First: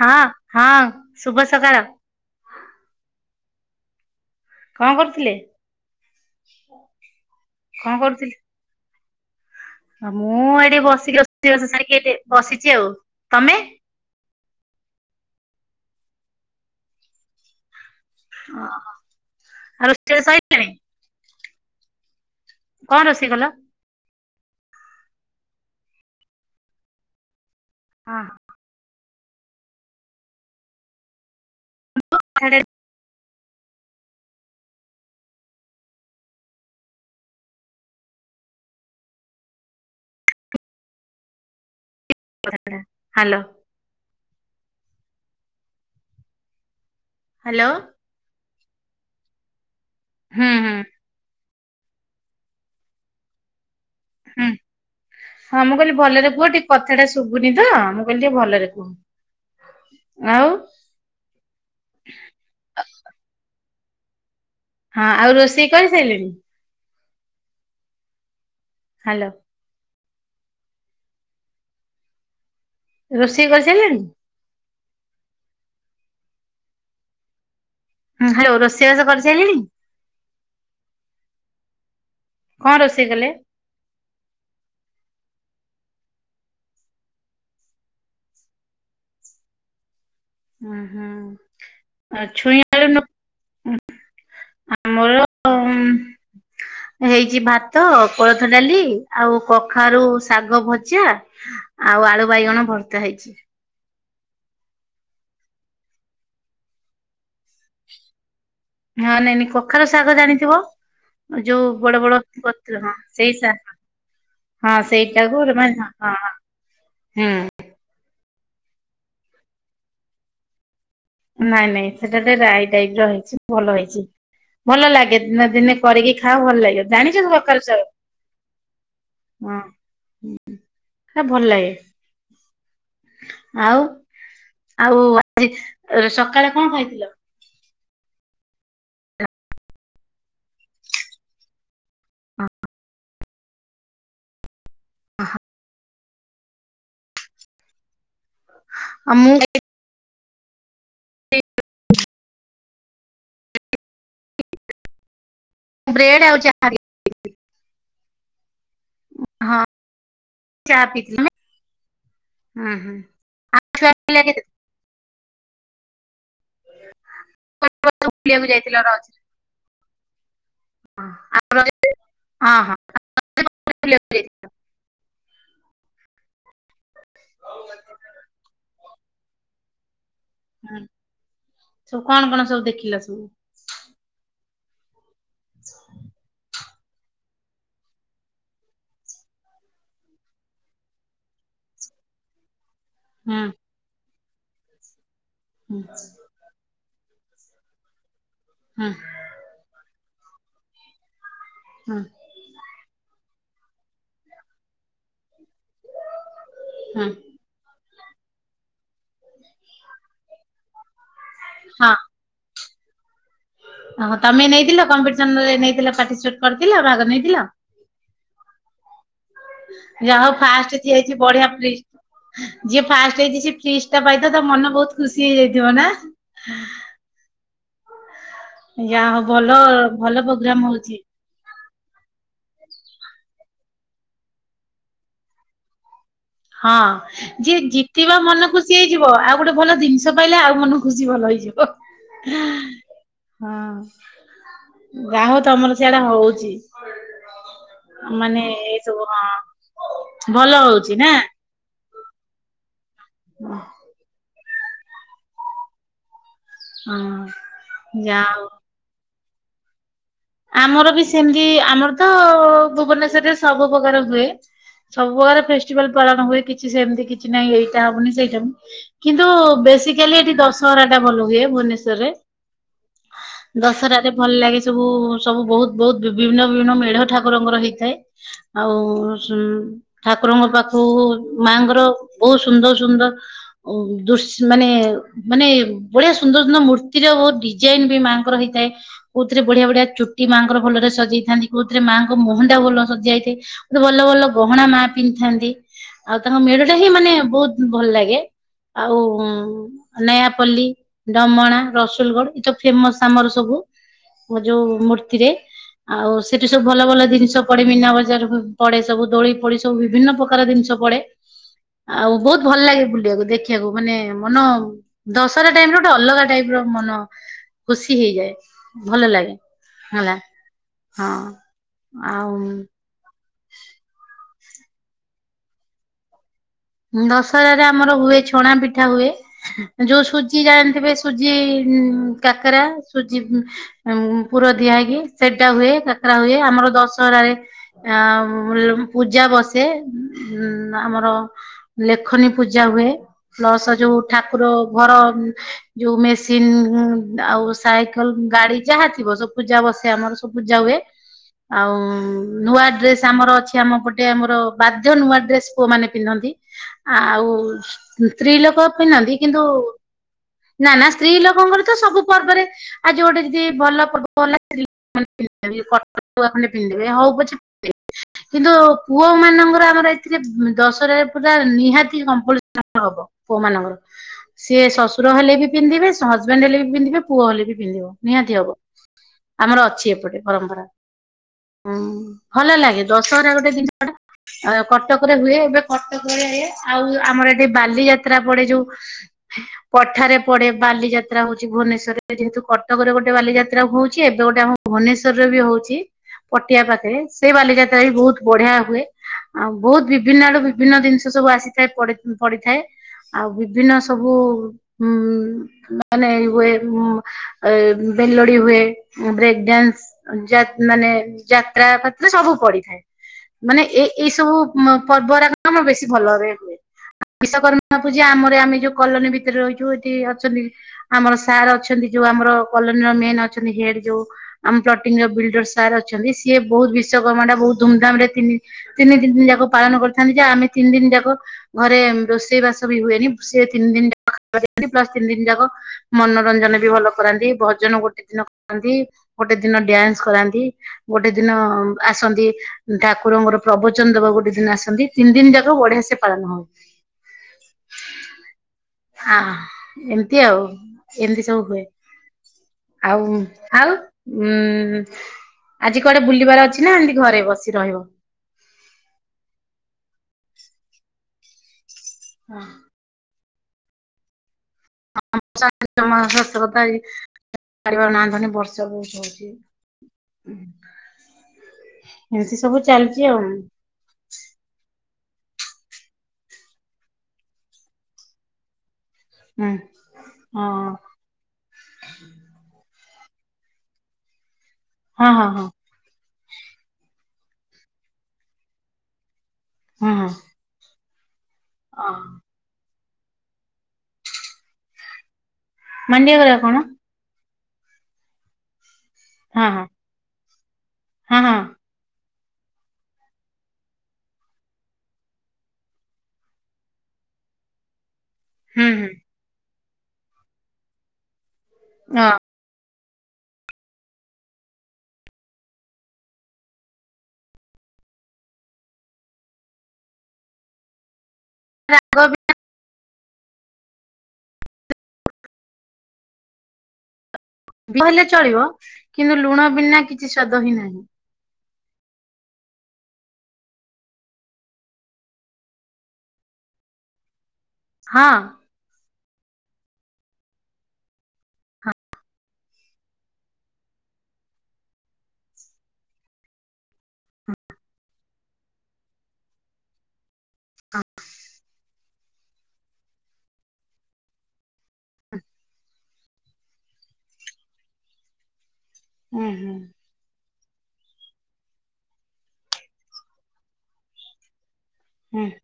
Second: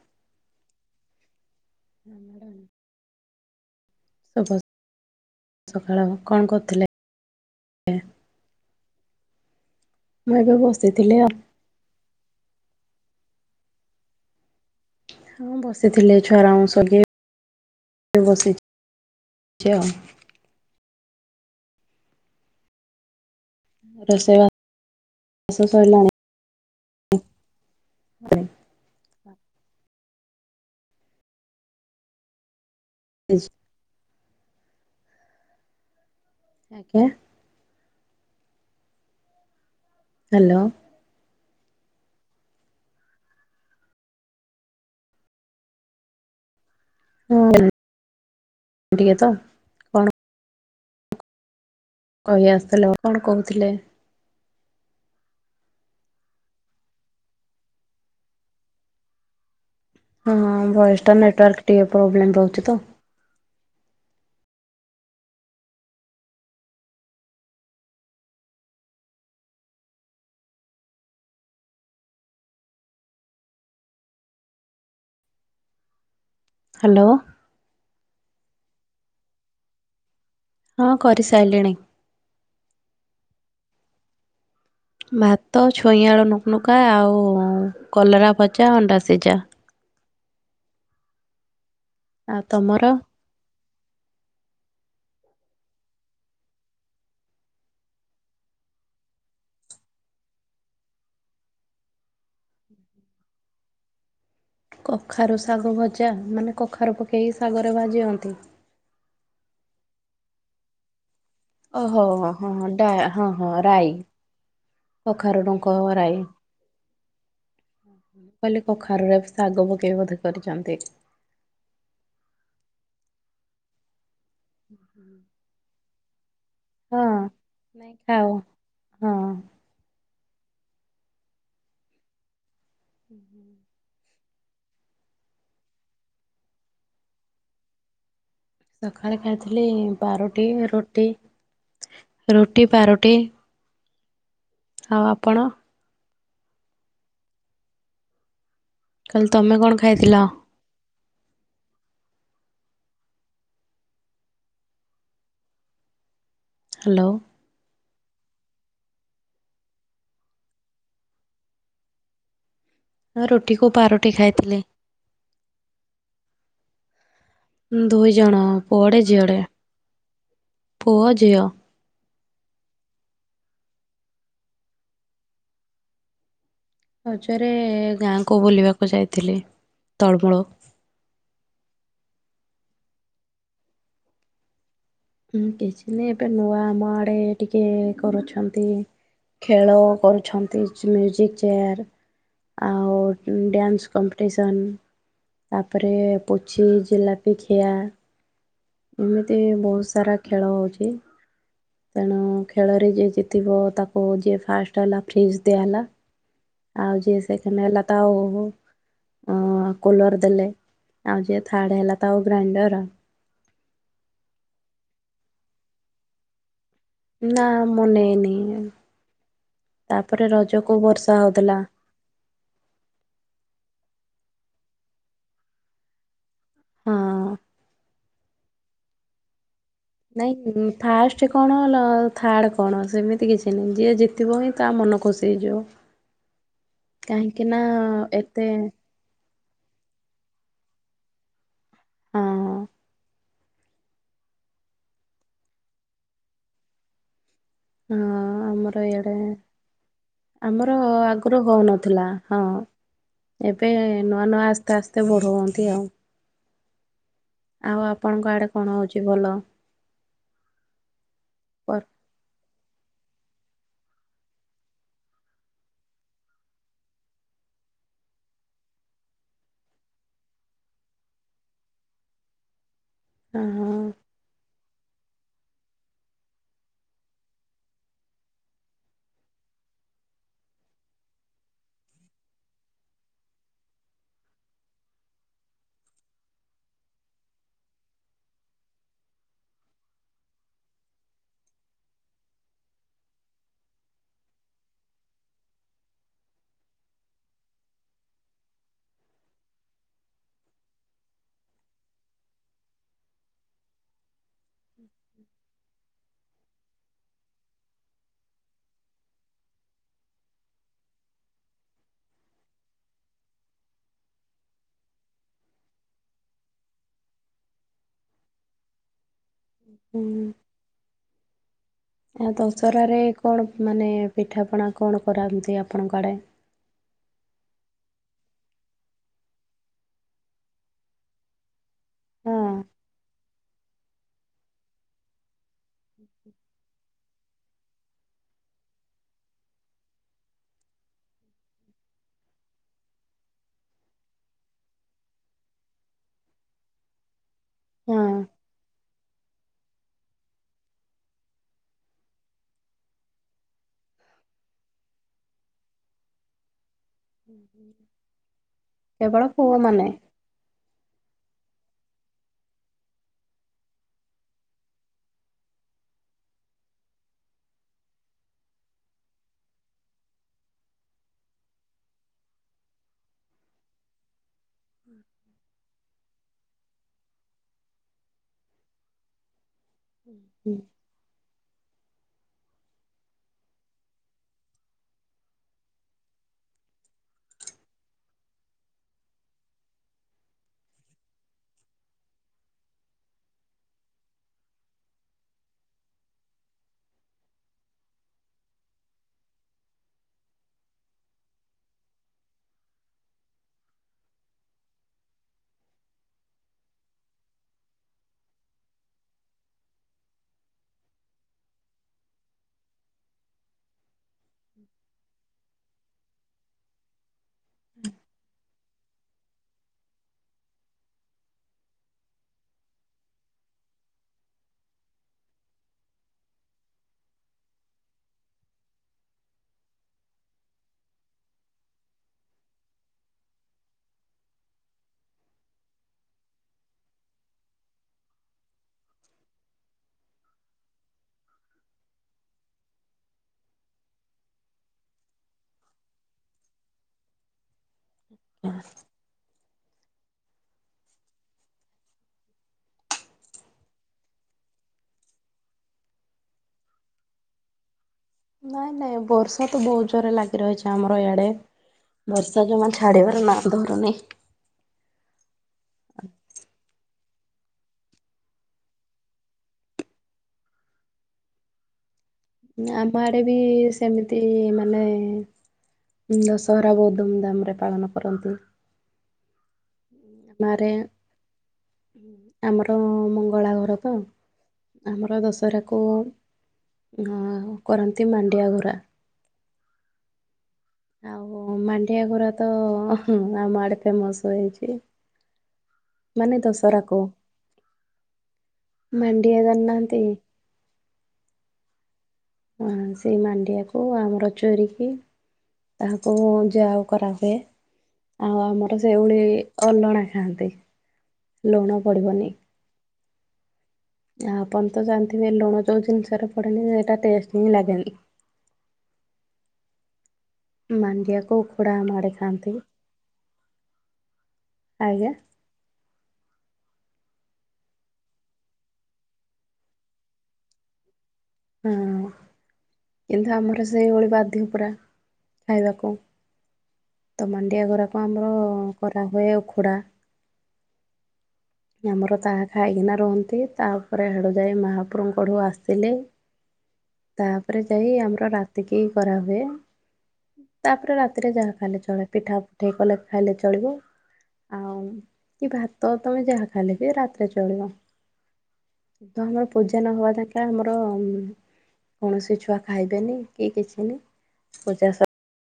ହଁ ହଁ ଶୁଭ ସକାଳ। ହଁ ମ୍ୟାଡ଼ାମ। ଶୁଭ କଣ କରୁଥିଲେ ସକାଳ କଣ କରୁଥିଲେ କଣ ଆଜ୍ଞା। କରୁଥିଲେ? ମୁଁ ଏବେ ଏଇଠି ବସିଥିଲି ବସିକିି ଆଉ ରୋଷେଇବାସ ସାରିକି ଏଠି ବସିଛି ଆଉ ତମେ। ମୁଁ ବସିଥିଲି ଏଇ ଛୁଆଉରାଙ୍କୁ ସଗେ ଅ ହ ଆଉ ରୋଷେଇବାସ ସଇଲାଣି। କଣ ରୋଷେଇ କଲ। [unintelligible] [inaudible] [inaudible] ଆଜ୍ଞା। ହ୍ୟାଲୋ। ହ୍ୟାଲୋ। ହ୍ୟାଲୋ [unintelligible] କଣ ହୁଁ ହୁଁ। କହି ଆସୁଥିଲେ ଆଉ କଣ କହୁଥିଲେ। ହୁଁ ହଁ ମୁଁ କହିଲି ଭଲରେ କୁହ ଟିକେ କଥାଟା ଶୁଭୁନି ତ ମୁଁ କହିଲି ଟିକେ ଭଲରେ କୁହ। ଆଉ ହଁ ଭଏସ୍ ଟା ନେଟୱାର୍କ ଟିକେ ପ୍ରୋବ୍ଲେମ ରହୁଛି ତ। ହଁ ଆଉ ରୋଷେଇ କରିସାଇଲେଣି। ହ୍ୟାଲୋ। ରୋଷେଇ କରିସାରିଲଣି? ହାଲୋ। ହୁଁ- ହାଲୋ ରୋଷେଇବାସ କରିସାରିଲେଣି? ହଁ କରିସାରିଲିଣି। କଣ ରୋଷେଇ କଲେ? ଭାତ, ଛୁଇଁ ଆଳୁ ନୁକ୍ ନୁକା, ଆଉ କଲରା ଭଜା, ଅଣ୍ଡା ସିଜା। ହୁଁ -ହୁଁ ଆଉ ଛୁଇଁ ଆଳୁ ନୁକ୍ ଆମର ଉଁ ହେଇଚି ଭାତ, କୋଳଥ ଡାଲି ଆଉ କଖାରୁ ଶାଗ ଭଜା ଆଉ ଆଳୁ ବାଇଗଣ ଭର୍ତା ହେଇଚି। କଖାରୁ ଶାଗ ଭଜା ମାନେ କଖାରୁ ପକେଇକି ଶାଗରେ ଭାଜିହନ୍ତି। ହଁ ନାଇଁ -ନାଇଁ କଖାରୁ ଶାଗ ଜାଣିଥିବ? ଯଉ ବଡ ଓହୋ -ବଡ ହଁ ପତ୍ର ଡା ହଁ ସେଇ ହଁ ଶା ରାଇ ହଁ କଖାରୁ ସେଇଟାକୁ ଡଙ୍କ ମାନେ ହଁ ରାଇ -ହଁ- ମୁଁ ହୁଁ। କହିଲି କଖାରୁରେ ଶାଗ ପକେଇ ବୋଧେ କରିଚନ୍ତି। ନାଇଁ ନାଇଁ ସେଟା ଟିକେ ରାଇ ଟାଇପ୍ ର ହେଇଚି ଭଲ ହେଇଚି ଭଲ ଲାଗେ ଦିନେ ଦିନେ କରିକି ଖାଅ ଭଲ ଲାଗିବ ହଁ। ଜାଣିଚ କଖାରୁ ଶାଗ- ନାଇଁ ଖାଉ ହଁ। ସେଟା ଭଲ୍ ଲାଗେ। ଆଉ -ଆଉ ଆଜି ସକାଳେ କଣ ଖାଇଥିଲ? ସକାଳେ ଖାଇଥିଲି ପାରୁଟି ରୁଟି -ରୁଟି ପାରୁଟି ଆଉ ଆପଣ? କହିଲି ମୁଁ ତମେ କଣ ଖାଇଥିଲ? [inaudible] [inaudible] ମୁଁ ବ୍ରେଡ୍ ଆଉ ଚା। ହାଲୋ। ହଁ ଚା ପିଇଥିଲି [inaudible] ଉ-ହୁଁ। ରୁଟିକୁ ପାରୁଟି ଖାଇଥିଲି। ଦୁଇଜଣ ବୁଲିବାକୁ ଯାଇଥିଲ ପୁଅଡେ ରଜ ଝିଅଡେ- ପୁଅ ଝିଅ। ଅଁ -ହଁ। ବୁଲିବାକୁ ଯାଇଥିଲ। ରଜରେ ଗାଁକୁ ବୁଲିବାକୁ ଯାଇଥିଲି ତଳମୂଳୁ। ହୁଁ ସବୁ କଣ କଣ ସବୁ ଦେଖିଲ ସବୁ? ହଁ କିଛି ନି ଏବେ ନୂଆ ଆମ ଆଡେ ଟିକେ କରୁଛନ୍ତି ଖେଳ କରୁଛନ୍ତି ମ୍ୟାଜିକ୍ ଚେୟାର୍ ଆଉ ହୁଁ ଡ୍ୟାନ୍ସ କମ୍ପିଟିସନ୍ ହୁଁ ତାପରେ ପୁଚି ଜିଲପି ଖିଆ ହୁଁ ଏମିତି ବହୁତ୍ ସା ସାରା ଖେଳ ହଉଚି ହୁଁ ତେଣୁ ଖେଳରେ ଯିଏ ଜିତିବ ତାକୁ ଯିଏ ଫାଷ୍ଟ୍ ହେଲା ଫ୍ରିଜ୍ ଦିଆହେଲା। ଆଉ ହୁଁ। ଯିଏ ସେକେଣ୍ଡ୍ ହେଲା ତା -ଉ ଅଁ-କୁଲର୍ ଦେଲେ ଆଉ ଯିଏ ଥାଡ୍ ହଁ ହେଲା ତାକୁ ଗ୍ରାଇଣ୍ଡର ହଁ ତମେ ନେଇଥିଲ କମ୍ପିଟିସନ ରେ ନେଇଥିଲ ପାର୍ଟିସିପେଟ୍ କରିଥିଲ ଭାଗ ନେଇଥିଲ? ନାଁ ମୁଁ ନେଇନି। ଯା ତାପରେ ହଉ ରଜକୁ ଫାଷ୍ଟେ ବର୍ଷା ହେଇଚି ବଢିଆ ହଉଥିଲା ଫ୍ରିଜ୍ ଯିଏ ଫାଷ୍ଟେ ହେଇଚି ସିଏ ଫ୍ରିଜ୍ ଟା ପାଇଥିବ ତା ମନ ବହୁତ୍ ଖୁସି ହେଇଯାଇଥିବ ନା। ହଁ। ଯା ହଉ ଭଲ ଭଲ ନାଇଁ ପ୍ରୋଗ୍ରାମ ଫାଷ୍ଟ୍ ହଉଛି। ଫାଷ୍ଟେ କଣ ଲ- ଥାର୍ଡ଼େ କଣ ସେମିତି କିଛି ନାହିଁ ଯିଏ ଜିତିବ ହିଁ ତା ମନ ଖୁସି ହେଇଯିବ। ହଁ କାହିଁକି ନା ଯିଏ ଜିତିବା ଏତେ ମନ ଖୁସି ହେଇ ଯିବ ଆଉ ଗୋଟେ ଭଲ ଜିନିଷ ପାଇଲେ ଆଉ ମନ ଖୁସି ଭଲ ହେଇଯିବ। ହଁ ହଁ ଯାହ ହୋଉ ତମର ସଆଡେ ହଉଚି। ହଁ ମାନେ ଆମର ଏଇସବୁ ଇଆଡ଼େ ହଁ ଭଲ ଆମର ହଉଛି ନା। ଆଗରୁ ହଉନଥିଲା ହଁ ଏବେ ନୂଆ ନୂଆ ଆସ୍ତେ ଆସ୍ତେ ଏତେ ବଢ଼ଉଅନ୍ତି ଆଉ, ହଁ ଆଉ ଯା ଆପଣଙ୍କ ହଉ। ଆଡ଼େ କଣ ହେଉଚି ଭଲ। ଆମର ବି ସେମିତି ପର ଆମର ତ ଭୁବନେଶ୍ଵରରେ ସବୁ ପ୍ରକାର ହୁଏ। ସବୁ ପ୍ରକାର ଫେଷ୍ଟିଭାଲ ପାଳନ ହୁଏ କିଛି ସେମିତି କିଛି ନାହିଁ ଏଇଟା ହବନି ସେଇଟା ମି କିନ୍ତୁ ବେସିକାଲି ଏଠି ଦଶହରା ଟା ଭଲ ହୁଏ ଭୁବନେଶ୍ଵରରେ। ହଁ ଦଶରାରେରେ ଭଲ ଲାଗେ ସବୁ। ସବୁ ବହୁତ ବହୁତ ବିଭିନ୍ନ ବିଭିନ୍ନ ମେଢ ଠାକୁରଙ୍କର ହେଇଥାଏ ଆଉ। ଠାକୁରଙ୍କ ପାଖକୁ ମାଙ୍କର ବହୁତ ସୁନ୍ଦର ସୁନ୍ଦର ଦୁଶ୍ ମାନେ ମାନେ ବଢିଆ ସୁନ୍ଦର ସୁନ୍ଦର ମୂର୍ତ୍ତିର ବୋହୁତ ଡି ଡିଯାଇନ୍ ମାଙ୍କର ହେଇଥାଏ କଉଥିରେ ବଢିଆ ବଢିଆ ଚୁ ଚୁଟି ମାଙ୍କର ଭଲରେ ସଜେଇଥାନ୍ତି କୋଉଥିରେ ମାଆଙ୍କ ମୁଁହ ଟା ଭଲ ସଯ୍ୟା ଇଥାଏ। ମତେ ଭଲ ଭଲ ଗହଣା ମା ପିନ୍ଧିଥାନ୍ତି ଆଉ ତାଙ୍କ ମେଢ ଟା ହିଁ ମାନେ ବୋହୁତ ଭଲ ଲାଗେ। ଆଉ ଉଁ। ନୟାପଲ୍ଲୀ, ଢ଼ମଣା, ରସୁଲଗଡ ଏଇ ତ ଫେମସ ଆମର ସବୁ। ମୁ ଯଉ ମୂର୍ତ୍ତ ଆଉ ସେଠି ସବୁ ଭଲ ଭଲ ଜିନିଷ ପଡେ ମୀନା ବଜାର ପଡେ ସବୁ ଦୋଳି ଫୋଳି ସବ୍ ସବୁ ବିଭିନ୍ନ ପ୍ରକାର ଜିନିଷ ପଡେ। ଆଉ ବୋହୁତ ଭଲ ଲାଗେ ବୁଲିବାକୁ ଦେଖିବାକୁ ମାନେ ମନ ଦଶହରା ଟାଇମ ର ଗୋଟେ ଅଲଗା ଟାଇପ ର ମନ ଖୁସି ହେଇଯାଏ ଭଲ ଲାଗେ। ହେଲା ହଁ। ଆଉ ଆ ଦଶରାରେ କଣ ମାନେ ପିଠାପଣା କଣ କରାନ୍ତି ଆପଣଙ୍କ ଆଡେ। ଦଶହରାରେ ଆମର ହୁଏ ଛଣା ପିଠା ହୁଏ ଯୋଉ ସୁଜି ଜାଣିଥିବେ। ସୁଜି ହଁ କାକରା ସୁଜି ଉଁ ପୁର ଦିଆ ହେଇକି ସେଟା ହୁଏ କାକରା ହୁଏ ଆମର ଦଶହରାରେ ଆଉଁ ପୂଜା ବସେ ଉଁ ଆମର। ଲେଖନୀ ପୂଜା ହୁଏ ପ୍ଲସ ଯୋଉ ଠାକୁର ଘର ଯୋଉ ମେସିନ ଆଉ ହଁ ସାଇକଲ, ଗାଡି ଯାହା ଥିବ ସବୁ ପୂଜା ବସେ ଆମର ସବୁ ପୂଜା ହୁଏ। ଆଉ ନୂଆ ଡ୍ରେସ ଆମର ଅଛି ଆମ ପଟେ ଆମର ବାଧ୍ୟ ନୂଆ ଡ୍ରେସ ପୁଅ ମାନେ ପିନ୍ଧନ୍ତି। ଆଉ ସ୍ତ୍ରୀ ଲୋକ ପିନ୍ଧନ୍ତି କେବଳ କିନ୍ତୁ। ପୁଅମାନେ। ନା ନା ସ୍ତ୍ରୀ ଲୋକଙ୍କର ତ ସବୁ ପର୍ବରେ ଆଜି ଗୋଟେ ଯଦି ଭଲ ପର୍ବ ହେଲା ମାନେ ପିନ୍ଧିବେ କଟୁଆ ଖଣ୍ଡେ ପିନ୍ଧିବେ ହଉ ପଛେ ପିନ୍ଧିବେ। କିନ୍ତୁ ପୁଅ ମାନଙ୍କର ଆମର ଏଥିରେ ଦଶରାରେ ପୁରା ନିହାତି କମ୍ପଲ୍ସରୀ ହବ ପୁଅ ମାନଙ୍କର ସିଏ ଶଶୁର ହେଲେ ବି ପିନ୍ଧିବେ ହଜବେଣ୍ଡ ହେଲେ ବି ପିନ୍ଧିବେ ପୁଅ ହେଲେ ବି ପିନ୍ଧିବ ନିହାତି ହବ ଆମର ଅଛି ଏପଟେ ପରମ୍ପରା। ହୁଁ ଭଲ ଲାଗେ ଦଶହରା ଗୋଟେ ଜିନିଷଟା କଟକରେ ହୁଏ ଏବେ କଟକରେ ଆଉ ଆମର ଏଠି ବାଲି ଯାତ୍ରା ପଡ଼େ ଯୋଉ ହ [unintelligible] ପଠାରେ ପଡ଼େ ବାଲିଯାତ୍ରା ହଉଛି ଭୁବନେଶ୍ୱରରେ ଯେହେତୁ କଟକରେ ଗୋଟେ ବାଲିଯାତ୍ରା ହଉଛି ଏବେ ଗୋଟେ ଭୁବନେଶ୍ଵରରେ ବି ହଉଛି। ପଟିଆ ପାଖରେ ସେ ବାଲିଯାତ୍ରା ବି ବହୁତ ବଢ଼ିଆ ହୁଏ ଆଉ ବହୁତ ବିଭିନ୍ନ ଆଡୁ ବିଭିନ୍ନ ବିଭିନ୍ନ ଜିନିଷ ସବୁ ଆସିଥାଏ ପଡ଼ି ପଡ଼ିଥାଏ। ଆଉ ବିଭିନ୍ନ ସବୁ ଉଁ ମାନେ ଏଇଭଳିଆ ନୁହଁ ବେଲୋଡି ହୁଏ ବ୍ରେକ୍ ଡ୍ୟାନ୍ସ ଯାତ୍ ମାନେ ଯାତ୍ରା ଫାତ୍ରା ସବୁ ପଡ଼ିଥାଏ। ମାନେ ଏ ଏଇ ସବୁ ପର୍ବରା କାମ ବେଶୀ ଭଲ ଭାବରେ ହୁଏ। ବିଶ୍ଵକର୍ମା ପୂଜା ଆମର ଆମେ ଯୋଉ କଲୋନୀ ଭିତରେ ରହିଛୁ ଏଠି ଅଛନ୍ତି ଆମର ସାର୍ ଅଛନ୍ତି ଯୋଉ ଆମର କଲୋନୀର ମେନ୍ ଅଛନ୍ତି ହେଡ ଯୋଉ ଆମ ପ୍ଲଟିଂ ର ବିଲଡର ସାର୍ ଅଛନ୍ତି ସିଏ ବହୁତ୍ ବିଶ୍ଵକର୍ମା ଟା ବହୁତ୍ ଧୁମ୍ ଧାମ୍ ରେ ତିନି ତିନି ଦିନ ଯାକ ପାଳନ କରିଥାନ୍ତି ଯେ ଆମେ ତିନି ଦିନ ଯାକ ଘରେ ରୋଷେଇ ବାସ ବି ହୁଏନି ସିଏ ତିନି ଦିନ ଯାକ ଖାଇବାକୁ ଦିଅନ୍ତି ପ୍ଲସ ତିନି ଦିନ ଯାକ ମନୋରଞ୍ଜନ ବି ଭଲ କରାନ୍ତି ଭଜନ ଗୋଟେ ଦିନ କରାନ୍ତି ଗୋଟେ ଦିନ ଡ୍ୟାନ୍ସ କରାନ୍ତି। ଗୋଟେ ଦିନ ଆସନ୍ତି ଠାକୁରଙ୍କର ପ୍ରବଚନ ଦେବାକୁ ଗୋଟେ ଦିନ ଆସନ୍ତି। ତିନି ଦିନ ଯାକ ବଢ଼ିଆ ସେ ପାଳନ ହୁଏ। ବାସ୍ ଏମିତି ଆଉ ଏମିତି ସବୁ ହୁଏ। ଆଉ ଆଉ ଉଁ ଆଜି କୁଆଡ଼େ ବୁଲିବାର ଅଛି ନା ଏମିତି ଘରେ ବସି ରହିବ। ନାଇଁ ନାଇଁ ବର୍ଷା ତ ବହୁତ ଜୋରରେ ଲାଗି ରହିଛି ଆମର ଏ ଆଡ଼େ ବର୍ଷା ଯୋଉ ମାନେ ଛାଡ଼ିବାର ନାଁ ଧରୁନି। ବର୍ଷା ଜମା ସତ କଥା ଏଇ ଛାଡ଼ିବାର ନାଁ ଧରୁନି ବର୍ଷା ତ ବହୁତ ହଉଚି। ଏମିତି ସବୁ ଚାଲିଛି ଆମ ଆଉ ଆଡ଼େ ବି ହୁଁ ସେ ସେମିତି ମାନେ ଦଶହରା ବହୁତ ଧୁମ୍‌ଧାମରେ ପାଳନ କରନ୍ତି। ହୁଁ। ଗାଁରେ ଆମର ମଙ୍ଗଳା ଘର ତ। ଆମର ହଁ ହଁ ଦଶହରାକୁ କରନ୍ତି ମାଣ୍ଡିଆ ଗୁରା। ହଁ। ଆଉ ଅ ମାଣ୍ଡିଆ ଘୁରା ତ ଆମ ଆଡ଼େ ଫେମସ୍ ହେଇଛି। ମାଣ୍ଡିଆ ଗରା ମାନେ କଣ ଦଶହରାକୁ ମାଣ୍ଡିଆ ହଁ ହଁ ଜାଣି ନାହାନ୍ତି। ହଁ ହଁ। ସେଇ ମାଣ୍ଡିଆକୁ ଆମର ଚୋରିକି ତାହାକୁ ଯାଉ କରାହୁଏ ଆଉ ହୁଁ ଆମର ହୁଁ ସେଇଭଳି ଅଲଣା ଖାଆନ୍ତି ଲୁଣ ହଁ ପଡ଼ିବନି। ଆପଣ ତ ଜାଣିଥିବେ ଲୁଣ ଯେଉଁ ଜିନିଷରେ ପଡ଼େନି ସେଟା ଟେଷ୍ଟ ହିଁ ଲାଗେନି। ମାଣ୍ଡିଆକୁ ଉଖୁଡ଼ା ଆମ ରାଗ ଆଡ଼େ ଖାଆନ୍ତି। ଆଜ୍ଞା। ଭଲେ ଚଳିବ କିନ୍ତୁ ଲୁଣ ବିନା କିଛି ସ୍ବାଦ ହିଁ ନାହିଁ। ହଁ। କିନ୍ତୁ ଆମର ସେଇଭଳି ବାଧ୍ୟ ପରା ଖାଇବାକୁ। ତ ମାଣ୍ଡିଆ ଘରାକୁ ହଁ ଆମର କରାହୁଏ ଉଖୁଡ଼ା। ହଁ ଆମର ତାହା ଖାଇକିନା ରୁହନ୍ତି ତାପରେ ହାଡ଼ୁ ଯାଇ ମାହାପ୍ରଭଙ୍କଡୁ ଆସିଲେ ତାହାପରେ ଯାଇ ଆମର ରାତିକି କରାହୁଏ। ତାପରେ ରାତିରେ ଯାହା ଖାଇଲେ ଚଳେ ପିଠା ପୁଠେ କଲେ ଖାଇଲେ ଚଳିବ। ଆଉ କି ଭାତ ତମେ ଯାହା ଖାଇଲେ ବି ରାତିରେ ଚଳିବ। ତ ହୁଁ ଆମର ହୁଁ ପୂଜା ନହବା ଯାଙ୍କେ ଆମର କୌଣସି ଛୁଆ ଖାଇବେନି କି କିଛି ନି ପୂଜା ସ ହୁଁ।